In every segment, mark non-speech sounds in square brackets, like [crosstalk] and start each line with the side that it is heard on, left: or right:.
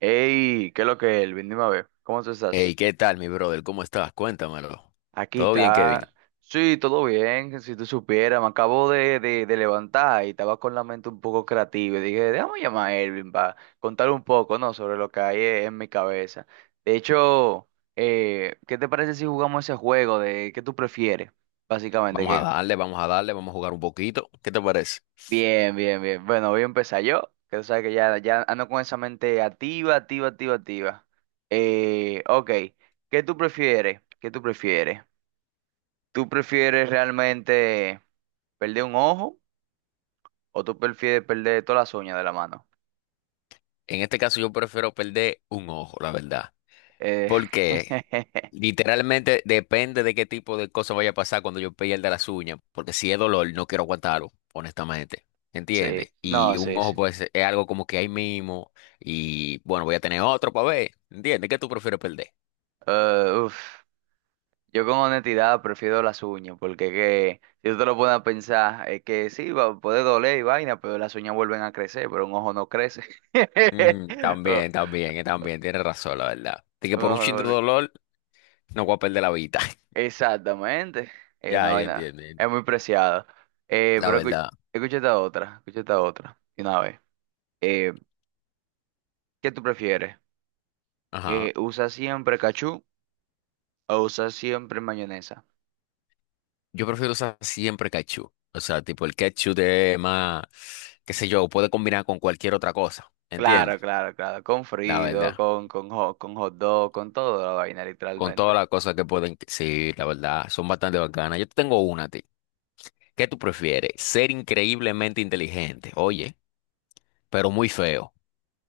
right: Hey, ¿qué es lo que es, Elvin? Dime a ver, ¿cómo tú
left: Hey,
right: estás?
left: ¿qué tal, mi brother? ¿Cómo estás? Cuéntamelo.
right: Aquí
left: ¿Todo bien, Kevin?
right: está. Sí, todo bien, si tú supieras, me acabo de levantar y estaba con la mente un poco creativa y dije, déjame llamar a Elvin para contar un poco, ¿no? Sobre lo que hay en mi cabeza. De hecho, ¿qué te parece si jugamos ese juego de qué tú prefieres? Básicamente,
left: Vamos a
right: que
left: darle, vamos a darle, vamos a jugar un poquito. ¿Qué te parece?
right: bien, bien, bien. Bueno, voy a empezar yo, que tú sabes que ya, ya ando con esa mente activa, activa, activa, activa. Ok, ¿qué tú prefieres? ¿Qué tú prefieres? ¿Tú prefieres realmente perder un ojo o tú prefieres perder todas las uñas de la mano?
left: En este caso yo prefiero perder un ojo, la verdad.
right: Eh,
left: Porque
right: [laughs]
left: literalmente depende de qué tipo de cosa vaya a pasar cuando yo pierda las uñas. Porque si es dolor, no quiero aguantarlo, honestamente.
right: sí,
left: ¿Entiendes?
right: no,
left: Y un
right: sí,
left: ojo
right: sí.
left: pues es algo como que ahí mismo. Y bueno, voy a tener otro para ver. ¿Entiendes? ¿Qué tú prefieres perder?
right: Uf. Yo con honestidad prefiero las uñas, porque que, si tú te lo pones a pensar, es que sí, va, puede doler y vaina, pero las uñas vuelven a crecer, pero un ojo no crece.
left: Mm, también,
right: [laughs]
left: también, también, tienes razón, la verdad. De que
right: Un
left: por un
right: ojo no
left: chin de
right: vuelve.
left: dolor no voy a perder la vida. [laughs]
right: Exactamente. Es una
left: Ya, ya
right: vaina,
left: entiendo, ya entiendo.
right: es muy preciada.
left: La
right: Pero
left: verdad.
right: escucha esta otra, de una vez. Eh, ¿Qué tú prefieres?
left: Ajá.
right: ¿Usa siempre cachú o usa siempre mayonesa?
left: Yo prefiero usar siempre ketchup. O sea, tipo el ketchup de más, qué sé yo, puede combinar con cualquier otra cosa.
right: Claro,
left: ¿Entiendes?
right: claro, claro, con
left: La
right: frito,
left: verdad.
right: con con hot dog, con toda la vaina,
left: Con todas
right: literalmente.
left: las cosas que pueden. Sí, la verdad. Son bastante bacanas. Yo te tengo una a ti. ¿Qué tú prefieres? ¿Ser increíblemente inteligente? Oye, pero muy feo.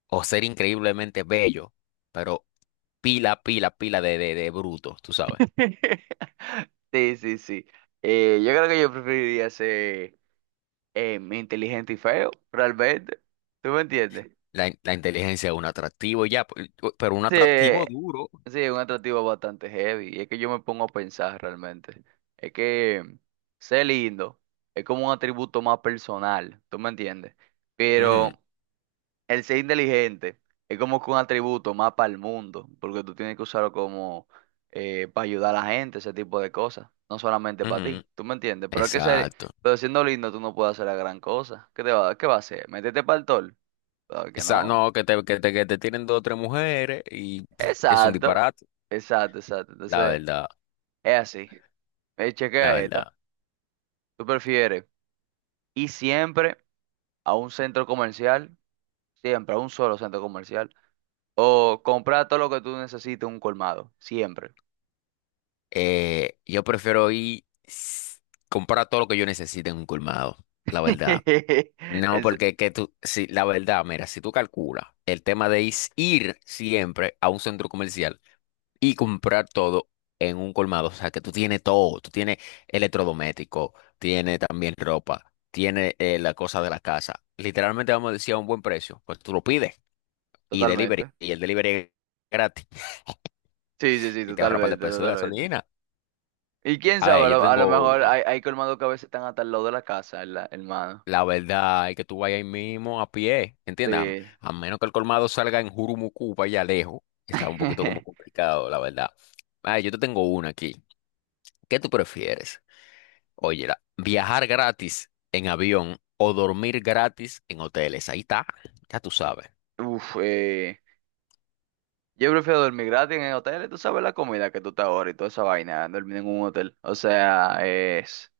left: O ser increíblemente bello, pero pila, pila, pila de bruto, tú sabes.
right: [laughs] Sí, sí, sí. Yo creo que yo preferiría ser inteligente y feo, realmente. ¿Tú me entiendes?
left: La inteligencia es un atractivo ya, pero un
right: Sí,
left: atractivo duro.
right: sí, es un atractivo bastante heavy. Y es que yo me pongo a pensar realmente. Es que ser lindo es como un atributo más personal, ¿tú me entiendes?
left: Ujú,
right: Pero el ser inteligente es como que un atributo más para el mundo, porque tú tienes que usarlo como para ayudar a la gente, ese tipo de cosas, no solamente para ti,
left: ujú.
right: ¿tú me entiendes? Pero es que ser,
left: Exacto.
right: pero siendo lindo tú no puedes hacer la gran cosa. ¿Qué te va, qué va a hacer? ¿Meterte para el tol? Claro que
left: Esa,
right: no.
left: no, que te tienen dos o tres mujeres y pff, es un
right: Exacto,
left: disparate.
right: exacto, exacto.
left: La
right: Entonces,
left: verdad,
right: es así.
left: la
right: Chequea esta.
left: verdad.
right: ¿Tú prefieres ir siempre a un centro comercial, siempre a un solo centro comercial, o comprar todo lo que tú necesites en un colmado, siempre?
left: Yo prefiero comprar todo lo que yo necesite en un colmado, la verdad.
right: [laughs]
left: No,
right: Es-
left: porque que tú, sí, la verdad, mira, si tú calculas el tema de ir siempre a un centro comercial y comprar todo en un colmado, o sea, que tú tienes todo, tú tienes electrodoméstico, tienes también ropa, tienes la cosa de la casa. Literalmente vamos a decir a un buen precio, pues tú lo pides y delivery,
right: totalmente.
left: y el delivery es gratis
right: Sí, sí, sí,
left: y te ahorra un par de
right: totalmente,
left: pesos de
right: totalmente.
left: gasolina.
right: Y quién
left: A
right: sabe,
left: ver, yo
right: a lo
left: tengo
right: mejor
left: una.
right: hay, hay colmados que a veces están hasta al lado de la casa, el mano
left: La verdad es que tú vayas ahí mismo a pie, ¿entiendes? A,
right: sí.
left: a menos que el colmado salga en Jurumucu, para allá lejos. Está un poquito como
right: [laughs]
left: complicado, la verdad. Ah, yo te tengo una aquí. ¿Qué tú prefieres? Oye, viajar gratis en avión o dormir gratis en hoteles. Ahí está, ya tú sabes.
right: Uf, yo prefiero dormir gratis en el hotel, tú sabes la comida que tú te ahorras y toda esa vaina, dormir en un hotel. O sea,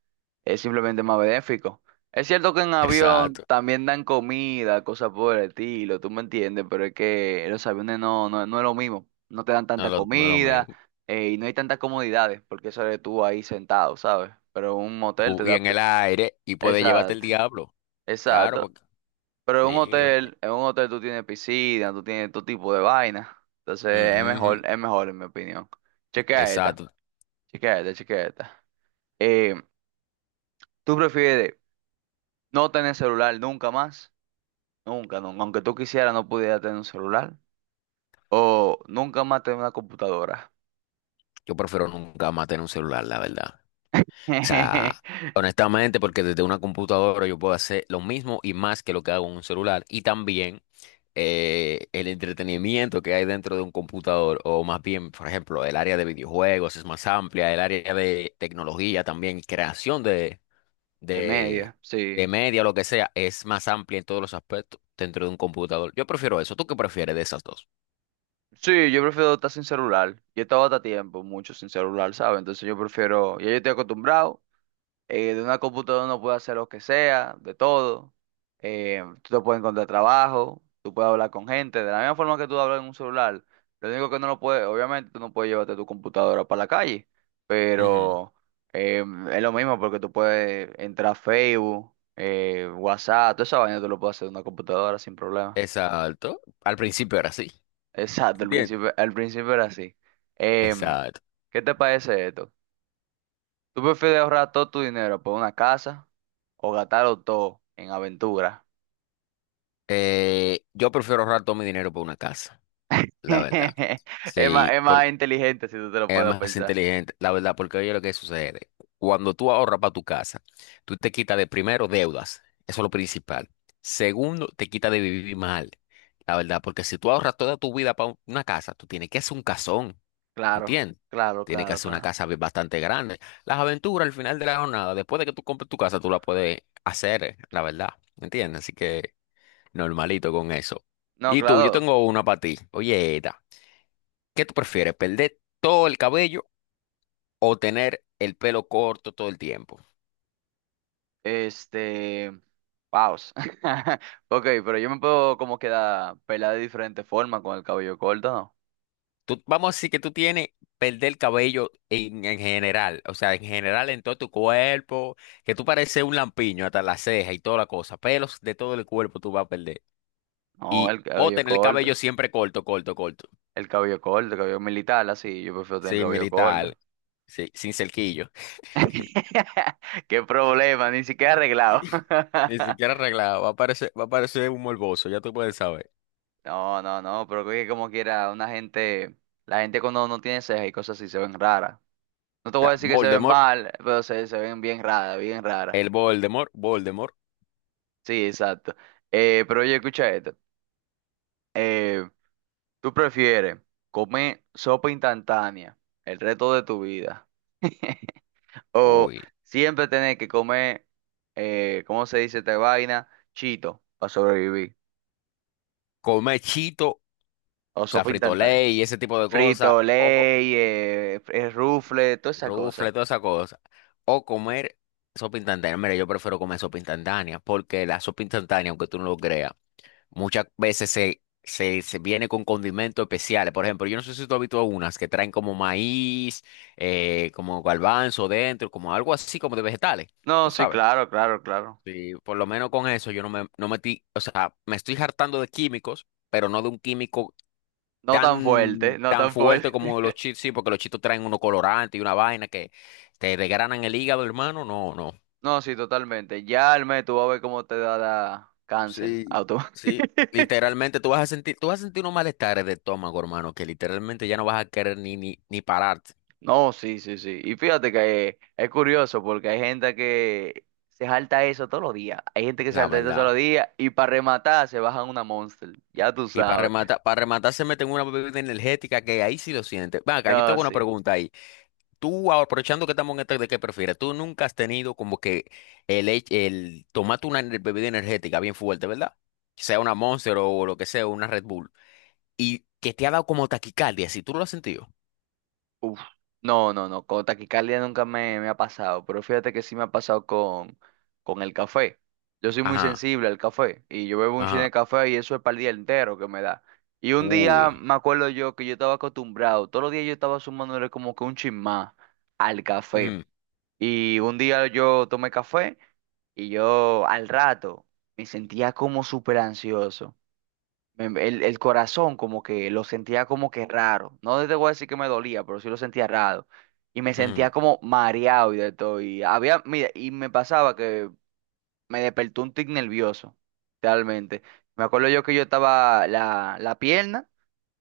right: es simplemente más benéfico. Es cierto que en avión
left: Exacto,
right: también dan comida, cosas por el estilo, tú me entiendes, pero es que en los aviones no es lo mismo. No te dan tanta
left: no es lo
right: comida
left: mismo.
right: y no hay tantas comodidades, porque eso eres tú ahí sentado, ¿sabes? Pero un motel te
left: Y
right: da
left: en
right: pi-
left: el aire, y puede llevarte el
right: exacto,
left: diablo. Claro,
right: exacto.
left: porque
right: Pero
left: sí. Ujú,
right: en un hotel tú tienes piscina, tú tienes todo tipo de vaina. Entonces
left: ujú,
right: es mejor en mi opinión. Chequea esta,
left: exacto.
right: chequea esta, chequea esta. Eh, ¿Tú prefieres no tener celular nunca más? Nunca, nunca. Aunque tú quisieras, no pudieras tener un celular. O nunca más tener una computadora.
left: Yo prefiero nunca más tener un celular, la verdad. O sea,
right: [laughs]
left: honestamente, porque desde una computadora yo puedo hacer lo mismo y más que lo que hago en un celular. Y también el entretenimiento que hay dentro de un computador, o más bien, por ejemplo, el área de videojuegos es más amplia, el área de tecnología también, creación
right: De
left: de,
right: media, sí.
left: de media, lo que sea, es más amplia en todos los aspectos dentro de un computador. Yo prefiero eso. ¿Tú qué prefieres de esas dos?
right: Sí, yo prefiero estar sin celular. Yo he estado hasta tiempo, mucho sin celular, ¿sabes? Entonces yo prefiero, ya yo estoy acostumbrado. De una computadora uno puede hacer lo que sea, de todo. Tú te puedes encontrar trabajo, tú puedes hablar con gente, de la misma forma que tú hablas en un celular. Lo único que no lo puedes, obviamente tú no puedes llevarte tu computadora para la calle,
left: Ujú.
right: pero eh, es lo mismo porque tú puedes entrar a Facebook, WhatsApp, toda esa vaina tú lo puedes hacer en una computadora sin problema.
left: Exacto. Al principio era así.
right: Exacto,
left: ¿Entiendes?
right: al principio era así. Em,
left: Exacto.
right: ¿Qué te parece esto? ¿Tú prefieres ahorrar todo tu dinero por una casa? O gastarlo todo en aventura.
left: Yo prefiero ahorrar todo mi dinero por una casa, la verdad.
right: [laughs]
left: Sí,
right: Es más
left: porque
right: inteligente si tú te lo
left: es
right: puedes
left: más
right: pensar.
left: inteligente, la verdad, porque oye lo que sucede. Cuando tú ahorras para tu casa, tú te quitas de primero deudas, eso es lo principal. Segundo, te quitas de vivir mal, la verdad, porque si tú ahorras toda tu vida para una casa, tú tienes que hacer un casón,
right: Claro,
left: ¿entiendes?
right: claro,
left: Tienes que
right: claro,
left: hacer una
right: claro.
left: casa bastante grande. Las aventuras al final de la jornada, después de que tú compres tu casa, tú la puedes hacer, la verdad, ¿entiendes? Así que normalito con eso.
right: No,
left: Y tú, yo
right: claro.
left: tengo una para ti. Oye, Eta, ¿qué tú prefieres? ¿Perder todo el cabello o tener el pelo corto todo el tiempo?
right: Este. Paus. [laughs] Ok, pero yo me puedo como quedar pelada de diferente forma con el cabello corto, ¿no?
left: Tú, vamos a decir que tú tienes perder el cabello en general, o sea, en general en todo tu cuerpo, que tú pareces un lampiño hasta la ceja y toda la cosa, pelos de todo el cuerpo tú vas a perder.
right: No,
left: Y
right: el
left: o
right: cabello
left: tener el
right: corto.
left: cabello siempre corto, corto, corto.
right: El cabello corto, el cabello militar, así. Yo prefiero tener el
left: Sí,
right: cabello corto.
left: militar, sí, sin cerquillo.
right: [laughs] Qué problema, ni siquiera arreglado. [laughs]
left: [laughs] Ni siquiera arreglado, va a parecer un morboso, ya tú puedes saber.
right: No, no, no, pero que como quiera, una gente, la gente cuando no tiene cejas y cosas así se ven raras. No te voy a
left: Ya,
right: decir que se ven
left: Voldemort,
right: mal, pero se ven bien raras, bien raras.
left: el Voldemort, Voldemort.
right: Sí, exacto. Pero oye, escucha esto. Eh, ¿Tú prefieres comer sopa instantánea el resto de tu vida? [laughs] O
left: Uy.
right: siempre tener que comer, ¿cómo se dice esta vaina? Chito, para sobrevivir.
left: Come Chito, o
right: O
left: sea,
right: sopa instantánea.
left: fritolé y ese tipo de cosas.
right: Frito,
left: O
right: ley, rufle, toda esa
left: rufle,
right: cosa.
left: toda esa cosa. O comer sopa instantánea. Mira, yo prefiero comer sopa instantánea. Porque la sopa instantánea, aunque tú no lo creas, muchas veces se viene con condimentos especiales. Por ejemplo, yo no sé si tú has visto unas que traen como maíz, como garbanzo dentro, como algo así como de vegetales.
right: No,
left: ¿Tú
right: sí,
left: sabes?
right: claro, claro, claro.
left: Sí, por lo menos con eso yo no me no metí, o sea, me estoy hartando de químicos, pero no de un químico
right: No tan fuerte, no
left: tan
right: tan
left: fuerte
right: fuerte.
left: como los
right: [laughs]
left: chips, sí, porque los chitos traen uno colorante y una vaina que te desgranan el hígado, hermano. No, no.
right: No, sí, totalmente. Ya el mes tú vas a ver cómo te da la cáncer
left: Sí,
right: auto.
left: sí.
right: [laughs]
left: Literalmente tú vas a sentir, tú vas a sentir unos malestares de estómago, hermano, que literalmente ya no vas a querer ni pararte,
right: No, sí, sí, sí. Y fíjate que es curioso porque hay gente que se salta eso todos los días. Hay gente que se
left: la
right: salta eso todos
left: verdad.
right: los días y para rematar se bajan una Monster. Ya tú
left: Y
right: sabes.
left: para rematar se meten una bebida energética que ahí sí lo sientes. Venga, yo
right: No,
left: tengo una
right: sí.
left: pregunta ahí. Tú, aprovechando que estamos en este de qué prefieres, tú nunca has tenido como que el tomate una bebida energética bien fuerte, ¿verdad? Sea una Monster o lo que sea, una Red Bull, y que te ha dado como taquicardia, si tú lo has sentido.
right: Uf, no, no, no, con taquicardia nunca me ha pasado, pero fíjate que sí me ha pasado con el café. Yo soy muy
left: Ajá,
right: sensible al café y yo bebo un chin
left: ajá,
right: de café y eso es para el día entero que me da. Y un
left: uy,
right: día me acuerdo yo que yo estaba acostumbrado, todos los días yo estaba sumándole como que un chin más al café.
left: ujú,
right: Y un día yo tomé café y yo al rato me sentía como súper ansioso el corazón como que lo sentía como que raro. No te voy a decir que me dolía, pero sí lo sentía raro. Y me sentía
left: ujú,
right: como mareado y de todo. Y había, mira, y me pasaba que me despertó un tic nervioso, realmente. Me acuerdo yo que yo estaba, la pierna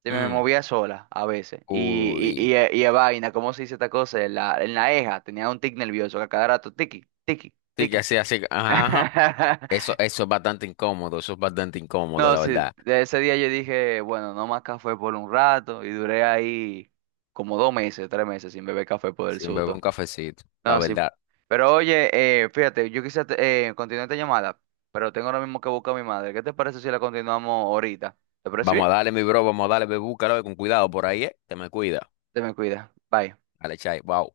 right: se me
left: ujú,
right: movía sola a veces. Y, y,
left: uy,
right: y, eh, y eh, vaina, ¿cómo se dice esta cosa? En la eja tenía un tic nervioso, que a cada rato, tiqui, tiqui,
left: sí, que
right: tiqui.
left: así, así, ajá, ajá.
right: [laughs]
left: Eso es bastante incómodo, eso es bastante incómodo,
right: No,
left: la
right: sí,
left: verdad.
right: de ese día yo dije, bueno, no más café por un rato y duré ahí como 2 meses, 3 meses sin beber café por el
left: Sin beber
right: susto.
left: un cafecito, la
right: No, sí.
left: verdad.
right: Pero oye, fíjate, yo quise continuar esta llamada, pero tengo ahora mismo que buscar a mi madre. ¿Qué te parece si la continuamos ahorita? ¿Te parece
left: Vamos a
right: bien?
left: darle, mi bro, vamos a darle, bebú, carajo, con cuidado por ahí, ¿eh? Te me cuida.
right: Te me cuida. Bye.
left: Dale, chai, wow.